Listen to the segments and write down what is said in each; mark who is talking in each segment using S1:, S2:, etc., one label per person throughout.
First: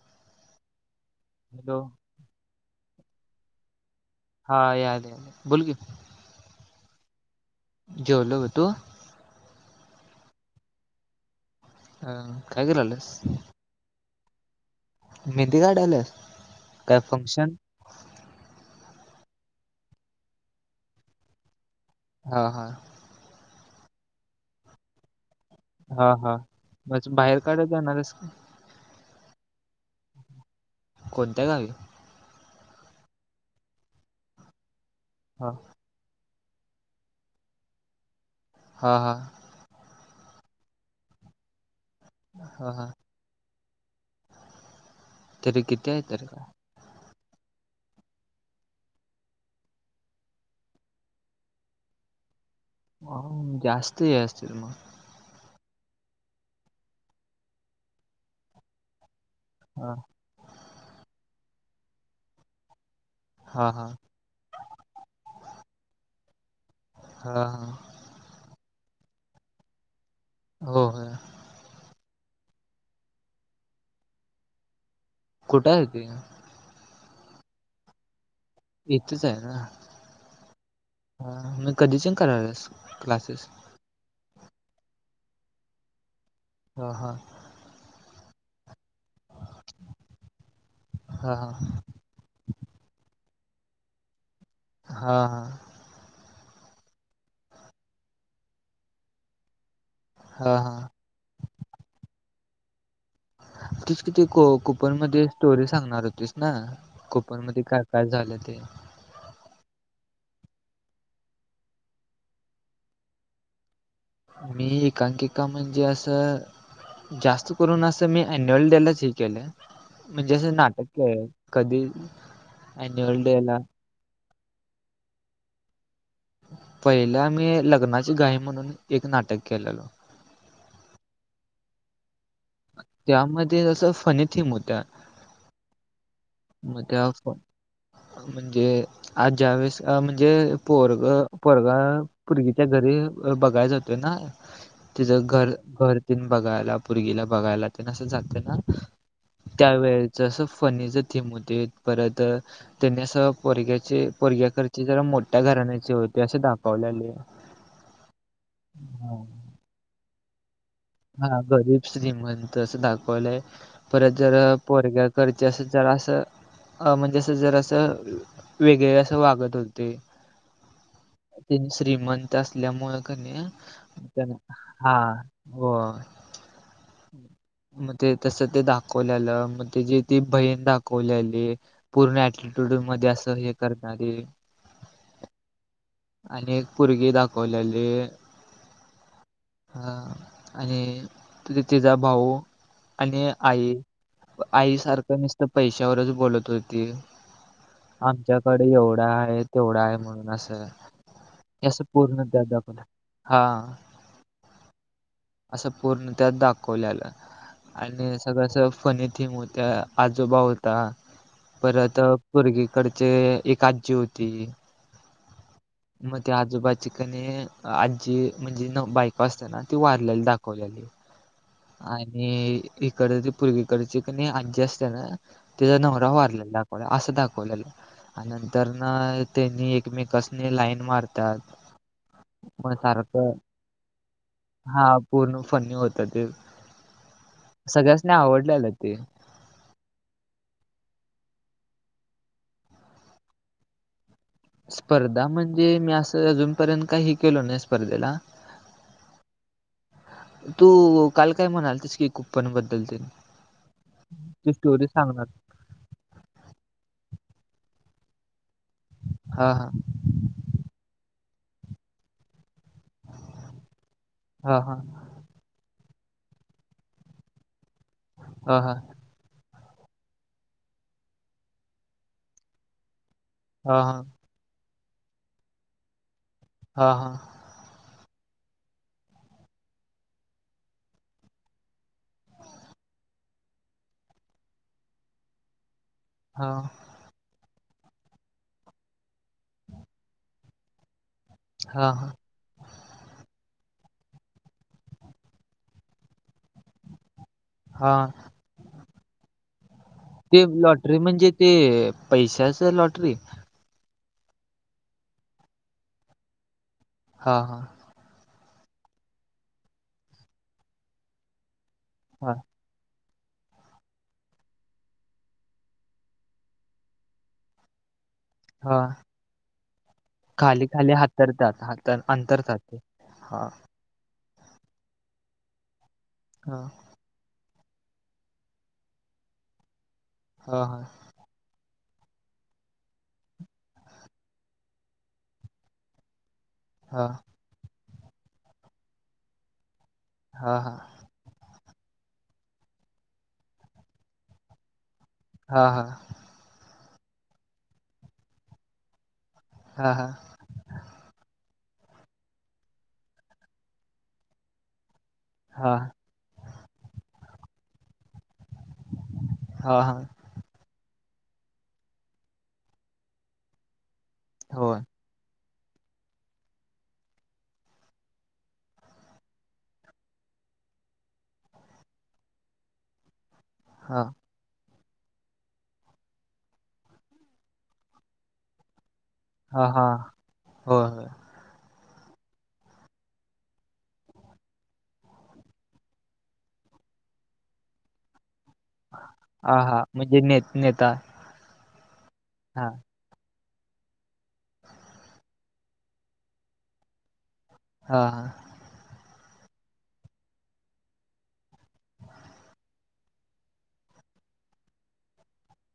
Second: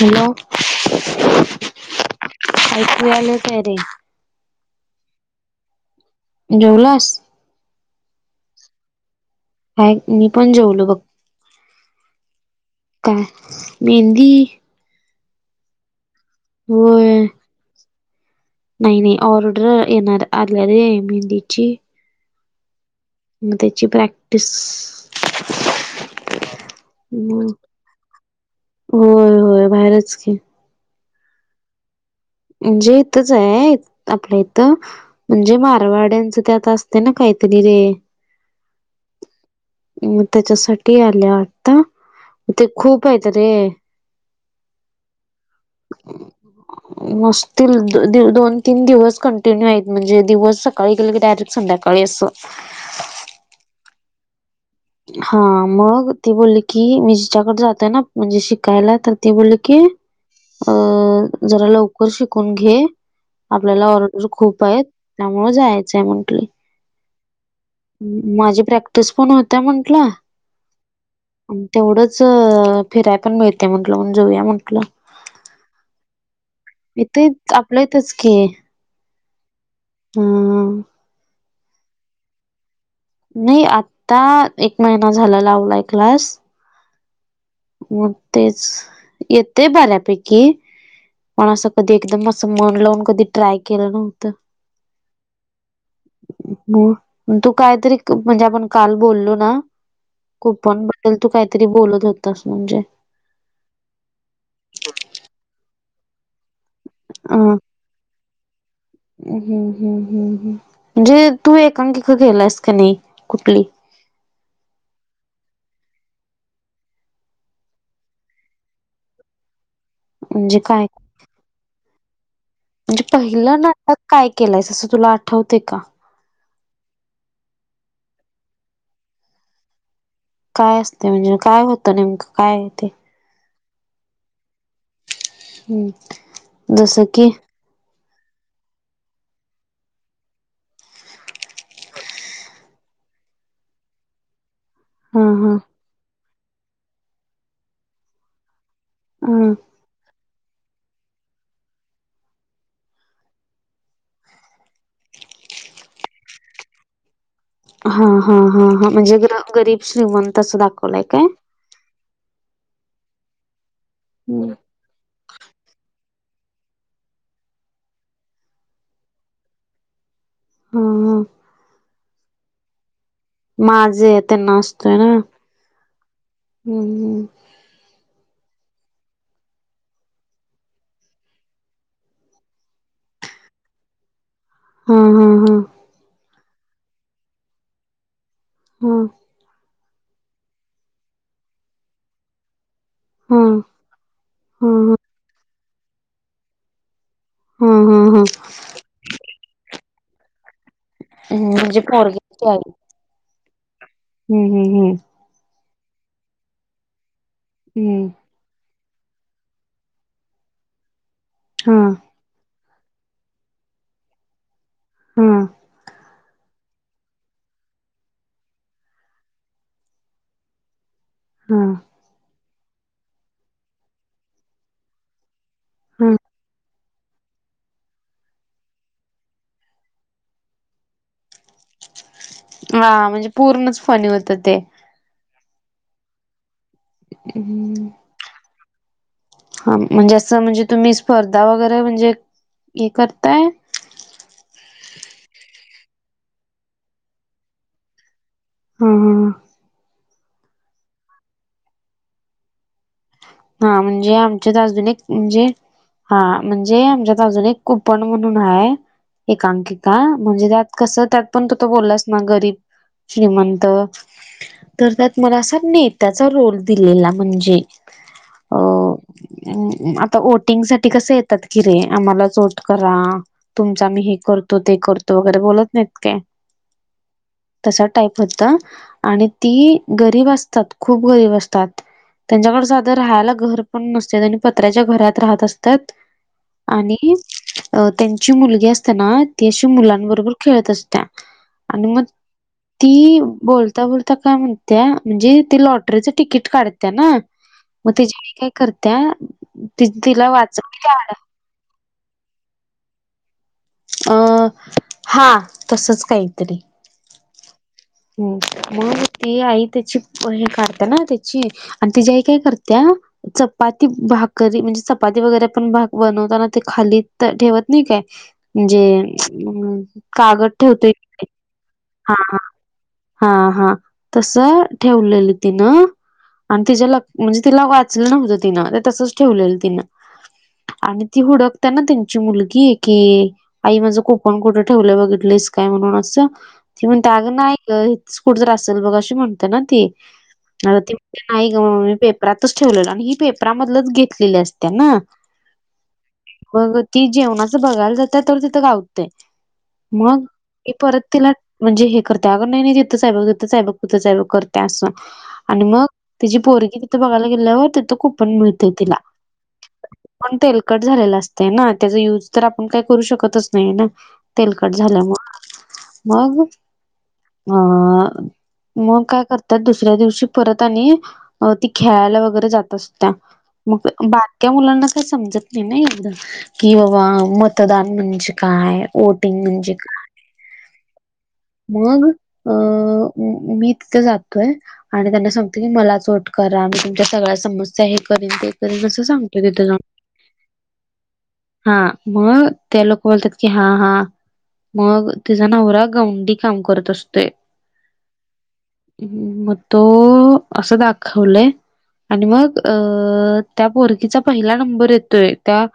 S1: Hello.
S2: Hello.
S1: ऐकू यायलं काय रे?
S2: हा यायलं यायलं, बोल की.
S1: जेवलास?
S2: जेवलो गं, तू?
S1: हा, मी पण जेवलो बघ.
S2: हा.
S1: काय? मेहंदी
S2: मेहंदी काढायल्यास? काय
S1: होय
S2: फंक्शन?
S1: नाही.. नाही, ऑर्डर येणार आल्या रे मेहंदीची.
S2: हा.. हा.
S1: हं, त्याची प्रॅक्टिस
S2: हा.. हा, मच बाहेर
S1: हम्म,
S2: काढायला जाणार आहेस का?
S1: होय.. होय. बाहेरच की.
S2: कोणत्या गावी?
S1: म्हणजे इथंच आहे, आपल्या इथं.
S2: हा
S1: म्हणजे मा रवाड्यांचं, त्यात असते ना काहीतरी रे?
S2: हा.. हा.
S1: आणि मग त्याच्यासाठी आल्या त, ते
S2: हा हा
S1: खूप आहेत रे!
S2: तरी किती आहे तरी काय
S1: नसतील, द-दी-दोन-तीन दिवस कंटिन्यू आहेत. म्हणजे दिवस सकाळी गेले की, डायरेक्ट संध्याकाळी असं.
S2: हम्म्, जास्त हे असतील मग?
S1: हा, मग ती बोलली की, मी जिच्याकडं जातोय ना म्हणजे शिकायला? तर ती बोलले की,
S2: हा
S1: अं.. जरा लवकर शिकून घे.
S2: हा
S1: आपल्याला
S2: हा
S1: ऑर्डर खूप आहेत, त्यामुळं जायचंय म्हंटली.
S2: हा हा
S1: माझी प्रॅक्टिस पण होतीया म्हंटलं.
S2: हो.. हो.
S1: अन तेवढंच फिराय पण मिळते, म्हंटलं म्हणून जाऊया म्हंटलं.
S2: कुठं आहे ते?
S1: इथेच, आपलं इथंच की.
S2: इथंच आहे ना?
S1: हां.
S2: हा, मग कधीच्यान करायल्यास? क्लासेस
S1: नाही, आता एक महिना झाला लावलाय क्लास.
S2: हं.. हा.
S1: मग तेच, येतंय बऱ्यापैकी
S2: हा
S1: पण
S2: हा
S1: असं कधी एकदम असं मन लावून कधी ट्राय केलं नव्हतं.
S2: हा हा
S1: ह तू कायतरी म्हणजे आपण काल बोलो ना
S2: हा हा
S1: कूपण बद्दल तू काहीतरी बोलत होतस म्हणजे
S2: तिच कि ती कुपन मध्ये एक स्टोरी सांगणार होती. स ना कुपणमध्ये काय काय झालं ते.
S1: हम हम हम म्हणजे तू एकांकिक केलास काय नाही कुठली?
S2: मी एकांकिका म्हणजे असं जास्त करून असं मी ॲन्युअल डेलाच हे केलं आहे. म्हणजे असं नाटक केलय. कधी?
S1: म्हणजे
S2: अन्युअल डे ला
S1: पहिलं नाटक काय केलंयस असं तुला आठवतय का?
S2: पहिला मी लग्नाची घाई म्हणून एक नाटक केलेलो.
S1: काय असतंय म्हणजे काय होतं नेमकं काय आहे ते?
S2: त्यामध्ये असं फनी थीम होत्
S1: हम्म.
S2: म त्या म्हणजे? आज ज्या वेळेस म्हणजे पोरगं पोरगा पोरगीच्या घरी बघाय जातोय ना.
S1: [inaudible]
S2: तिच घर
S1: हां
S2: घर तन बघायला पोरीला बघायला तेन असं जातात ना.
S1: हम.
S2: त्यावेळच अस फनीच थीम होतीत. परत त्यांनी अस पोरग्याची पोरग्याकडची जरा मोठ्या घराण्याचे होतीत असे दाखवलेल.
S1: हा हा हा हा म्हणजे गरीब श्रीमंत अस दाखव
S2: हा. गरीब, श्रीमंत असं दाखवलंय. परत जर
S1: हं
S2: पोरग्या कडची असं जरासं अ म्हणजे असं जरा असं वेगळे असं वागत होतीत.
S1: ह ह
S2: त्यांनी श्रीमंत असल्यामुळे क नई
S1: माझे त्यांना
S2: हा.
S1: असतोय ना
S2: होय.
S1: हं हं
S2: मग ते तसं ते दाखवलेल. मग त्याची ती बहीण दाखवलेली. पूर्ण एटीट्यूडट मध्ये असं हे करणारी
S1: हम्म हम्म हम.
S2: आणि एक पोरगी दाखवलेली.
S1: हम.
S2: हा. आणि ती तिचा भाऊ. आणि
S1: हा
S2: आई
S1: हा
S2: आई सारखं नुसत पैशावरच बोलत होती.
S1: हम. हम.
S2: आमच्याकडं एवढा आहे तेवढा हाय म्हणून असं.
S1: हम्म म्हणजे
S2: असं पूर्ण त्यात
S1: पोरग्याची
S2: दाखवलेलं. हा.
S1: हम् हम् हम्.
S2: असं पूर्ण त्या दाखवलेलं.
S1: हम्म
S2: आणि सगळं असं फनी थीम होत्या. आजोबा होता.
S1: हम्म
S2: परत पुरगी कडचे एक आजी होती.
S1: हम्म.
S2: मग त्या आजोबाची कनी आजी म्हणजे नवं बायको असता ना हे तु वारलेली दाखवलेली.
S1: हा.
S2: आणि इकड ते पोर्गीकडची कणी आजी असतेना तीचा नवरा
S1: हा.
S2: वारलेला. मग असं दाखवलेलं. आणि नंतर न त्यांनी एकमेकासनी लाईन मारतात. मग
S1: हा म्हणजे
S2: सारखं
S1: पूर्णच फनी होत ते.
S2: हा पूर्ण फनी होत ते
S1: हम्म.
S2: सगळ्यासनी आवडल ग ते.
S1: हा म्हणजे असं म्हणजे तुम्ही स्पर्धा वगैरे म्हणजे हे करताय?
S2: स्पर्धा म्हणजे मी असं अजूनपर्यंत काही केलो नाही स्पर्धेला.
S1: हा हा.
S2: तू काल काय म्हणाल तस की कूपन बद्दल ते?
S1: हा म्हणजे
S2: ती
S1: आमच्यात
S2: स्टोरी
S1: अजुन एक
S2: सांगणार
S1: म्हणजे हा म्हणजे आमच्यात अजून एक कुपण म्हणून आहे
S2: हा
S1: अंकिता म्हणजे त्यात कस त्यात पण तू त बोललास ना गरीब श्रीमंत
S2: हा हा
S1: तर त्यात मला असा नेत्याचा रोल दिलेला म्हणजे.
S2: ह हा.
S1: हम्म, आता वोटिंग साठी कसं येतात कि रे आम्हाला ओट करा
S2: हा
S1: तुमचं मी
S2: हा
S1: हे करतो ते करतो वगैरे बोलत नाहीत काय.
S2: हा हा.
S1: तसा टाईप होत आणि ती गरीब असतात खूप गरीब असतात. त्यांच्याकडे साधं राहायला घर पण नसत आणि पत्र्याच्या घरात राहत असतात.
S2: हा.
S1: आणि त्यांची मुलगी असतेना ती अशी मुलांबरोबर खेळत असतेया आणि
S2: हा
S1: मग ती बोलता, बोलता काय म्हणते, म्हणजे ती लॉटरीचं तिकीट काढते ना मग
S2: हा
S1: ति जेली काय करत्या तिला
S2: ते
S1: वाचायला
S2: लॉटरी
S1: आड [unintelligible]
S2: म्हणजे ते पैशाच लॉटरी हाय का?
S1: अ हा तसच काही तरी.
S2: हा हा.
S1: हो मग ती आई त्याची वही काढते ना त्याची आणि त्याची आई
S2: हा
S1: काय करते त्या चपाती भाकरी म्हणजे चपाती वगैरे पण बनवताना ते खाली ठेवत नाही काय?
S2: हा
S1: म्हणजे कागद
S2: खाली
S1: ठेवतोय
S2: खाली
S1: की,
S2: हातरतात हात
S1: हा..
S2: अंतरतात ते
S1: हा हा तस ठेवलेलं तिनं
S2: हा
S1: आणि तिच्या ल म्हणजे तिला वाचलं नव्हतं तिनं ते तसंच ठेवलेलं तिनं.
S2: हा हा.
S1: ते हुडकताना त्यांची मुलगी आहे की आई माझं कुपण कुठं ठेवलं बघितलेस काय म्हणून असं. ती
S2: हा
S1: म्हणते अगं नाही ग हितच कुठ तरी असेल बघ अशी म्हणतेना ती
S2: हा हा
S1: आता ती नाही ग मम्मी मी पेपरातच ठेवलेलं आणि ही पेपरामधलच घेतलेली असते ना.
S2: हा हा.
S1: बग ती जेवणाच बघायला जाते तर तिथं गावते
S2: हा
S1: मग ते परत तिला म्हणजे हे करते अगं नाही, नाही तिथं बग तिथं आहेब तिथं साबग करते असं. आणि
S2: हा
S1: मग तिची पोरगी तिथ बघायला गेल्यावर तिथं कुपन मिळतय तिला.
S2: हा हा
S1: पण तेलकट झालेलं असतंय ना त्याचा युज तर आपण काय करू शकतच नाय ना. तेलकट
S2: होय
S1: झाल्या मूळ मग अ मग काय करतात दुसऱ्या दिवशी परत आणि अ ती खेळायला वगैरे जात असत्या मग
S2: हा
S1: बा क्या मुलांना का समजत नाय ना एवढ कि बाबा मतदान म्हणजे काय
S2: हा
S1: म्हणजे
S2: हा
S1: काय
S2: होय होय.
S1: मग अ मी तिथं जातोय. आणि त्यांना सांगते की मलाच वोट करा मी तुमच्या सगळ्या समस्या हे करीन ते अस सांगतोय
S2: हा
S1: तिथ जाऊन.
S2: हा म्हणजे ने नेता
S1: हा मग
S2: हा
S1: त्या लोक बोलत्यात की हा हा मग तिजा नवरा गौंडी काम करत असतोय.
S2: हा हा.
S1: म तो असं दाखवलंय आणि मग अ अ त्या पोरगीचा पहिला नंबर येतोय त्या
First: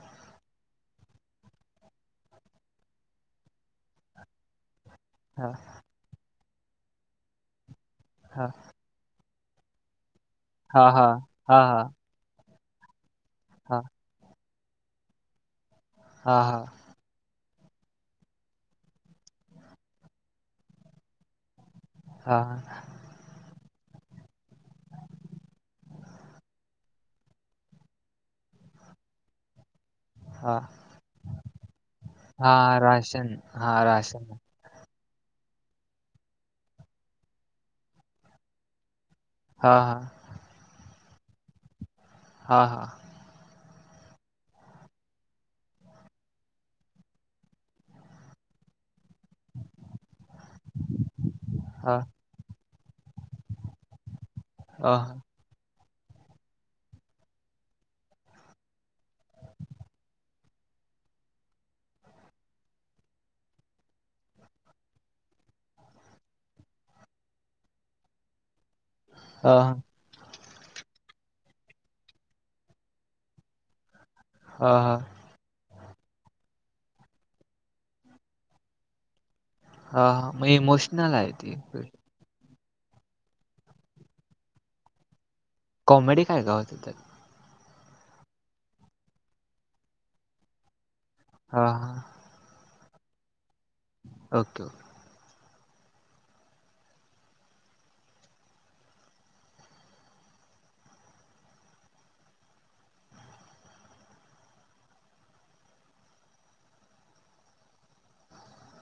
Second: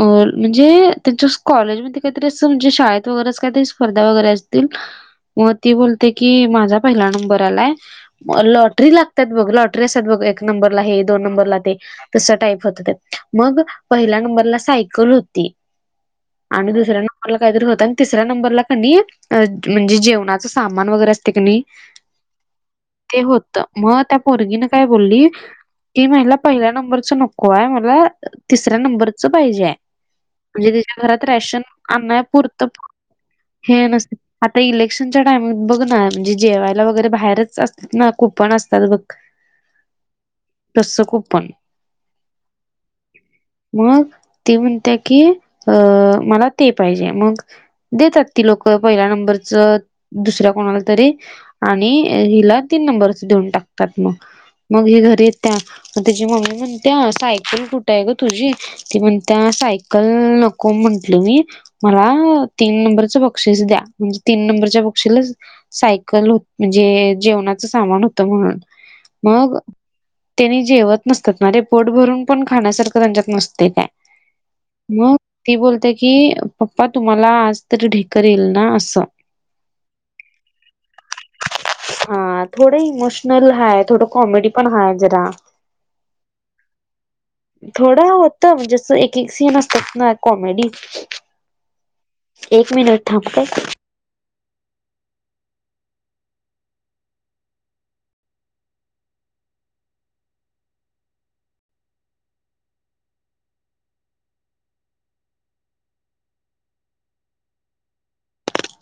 S1: अ म्हणजे त्यांच्या कॉलेजमध्ये कायतरी असं म्हणजे शाळेत वगैरेच कायतरी स्पर्धा वगैरे असतील.
S2: हा
S1: मग ती बोलते की माझा पहिला नंबर आलाय. म
S2: हा
S1: लॉटरी लागत्यात बघ लॉट ट्रेसाद बघ एक नंरला
S2: हा
S1: हे
S2: हा
S1: दोन नंबरला
S2: हा
S1: ते तसा टाईप होत त्यात. मग पहिल्या नंबरला सायकल होती
S2: हा
S1: आणि दुसऱ्या नं बरला कायतरी होत तिसऱ्या नंबरला क नी म्हणजे जेवणाच सामान वगैरे असते क नी
S2: हा.
S1: ते होत. मग त्या पोरगीन काय बोलली कि महिला पहिल्या नंबरच नको आय मला तिसऱ्या नंबरच पाहिजे आय.
S2: हा
S1: म्हणजे तिच्या घरात रॅशन आणाय पूरत
S2: हा राशन हा राशन.
S1: आता इलेक्शनच्या टाइम बघ ना म्हणजे जेवायला वगैरे बाहेरच असतात ना कुपण असतात बघ. [inaudible]
S2: हा.
S1: तस कुपन.
S2: हा हा.
S1: मग ते म्हणत्या की अ मला ते पाहिजे मग देतात ती लोक पहिल्या नंबरच दुसऱ्या कोणाला तरी आणि
S2: हा
S1: हिला तीन नंबर देऊन टाकतात मग मग. घरी त्या म त्याची मम्मी म्हणत्या सायकल कुठाय ग तुझी. ती म्हणत्या सायकल नको म्हंटल मी. मला तीन नंबरच बक्षीस द्या. म्हणजे तीन नंबरच्या बक्षीला सायकल म्हणजे जेवणाच सामान होतं म्हणून.
S2: हा
S1: मग त्यांनी जेवत नसत्यात ना पोट भरून पण खाण्यासारखं त्यांच्यात नसतंय काय.
S2: हा हा
S1: मग ती बोलते की पप्पा तुम्हाला आज तरी ढेकर येईल ना असं.
S2: हा म इमोशनल आय ते.
S1: हा थोडं इमोशनल हाय थोडं कॉमेडी पण हाय जरा.
S2: कॉमेडी काय काय होत त्यात?
S1: थोडं होतं म्हणजे असं एक एक सीन असतात ना कॉमेडी.
S2: हा हा.
S1: एक मिनट थांब काय.
S2: ओके.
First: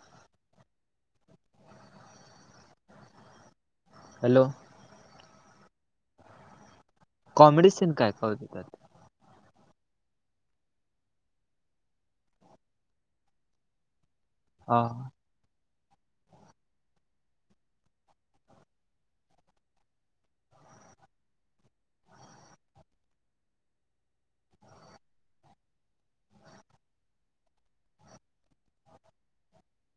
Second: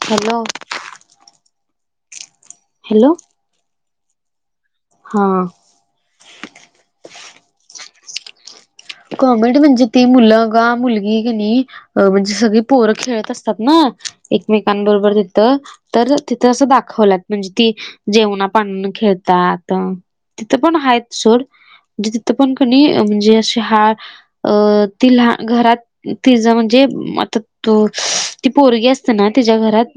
S1: हॅलो! हॅलो!
S2: [inaudible] हॅलो!
S1: हा.
S2: [inaudible] कॉमेडी सीन काय कळत त्यात?
S1: कॉमेडी म्हणजे ती मुलंगा-मुलगी क नाही. अ म्हणजे सगळी पोरं खेळत असतात ना
S2: हा
S1: एकमेकांबरोबर जि थ तर तिथे असं दाखवलात म्हणजे ती जेवणा पाणून खेळतात. तिथं पण हायेत सोड, जिथ पण कनी म्हणजे अस हा अ ति लहा घरात तिज म्हणजे आता तु ती पोरगी असते ना तिच्या घरात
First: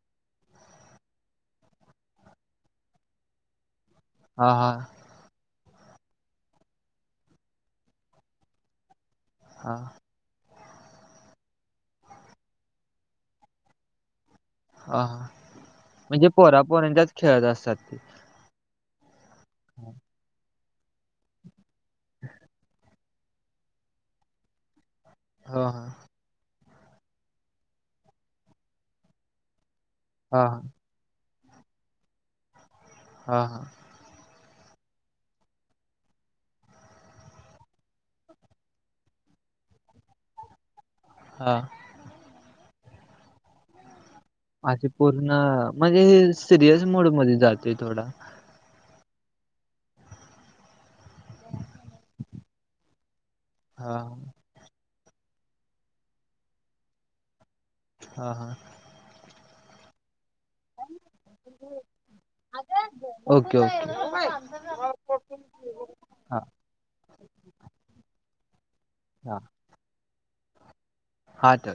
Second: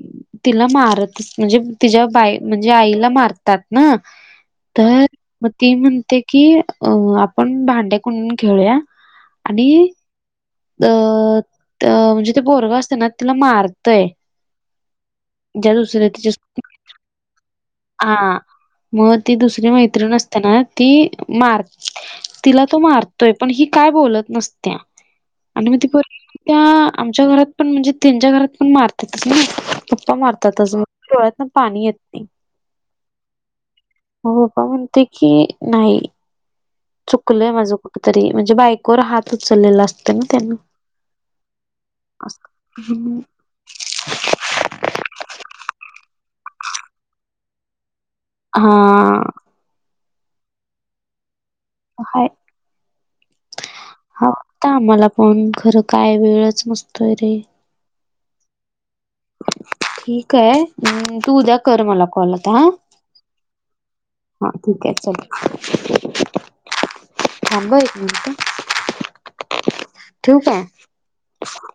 S1: तिला मारत म्हणजे तिच्या बा म्हणजे आईला मार तात ना,
S2: हा हा
S1: तर मग ती म्हणते की अ आपण भांडे्या को खेळुया आणि
S2: हा
S1: अ त म्हणजे ते पोरगं असते ना तिला मारतय.
S2: अ हा
S1: ज्या दुसऱ्या
S2: म्हणजे
S1: तिच्या
S2: पोरा-पोरांतच खेळत असतात ते.
S1: हा मग ती दुसरी मैत्रीण असताना ती मार तिला तो मार तोय पण ही काय बोलत नसत्या
S2: हा
S1: आणि म ती
S2: हा
S1: पोरगी त्या आमच्या घरात पण म्हणजे त्यांच्या घरात पण मारतातच ना पप्पा
S2: हा
S1: मारतातच मग. डोळ्यात ना पाणी येत नाही.
S2: [inaudible] हा हां.
S1: मग पप्पा म्हणते की नाही [inaudible] चुकलय माझं तरी म्हणजे बायकोवर हात उचललेला असत ना त्यांनी.
S2: हां. [inaudible] आ ते पूर्ण म्हणजे हे सिरियस मोड मध्ये जाते थोडा.
S1: हां. हो हाय. [inaudible]
S2: हां.
S1: ता आम्हाला पण खरं काय वेळच नसतोय रे.
S2: हां हा. [inaudible]
S1: ठीक हाय म तू उद्या कर मला कॉल आता हां.
S2: बर. Okay okay. [unintelligible]
S1: हा ठीक आहे चल.
S2: हा
S1: थांब ह एक मिनिट,
S2: हा
S1: [inaudible] ठेवू काय?
S2: हा ठेव
S1: [inaudible]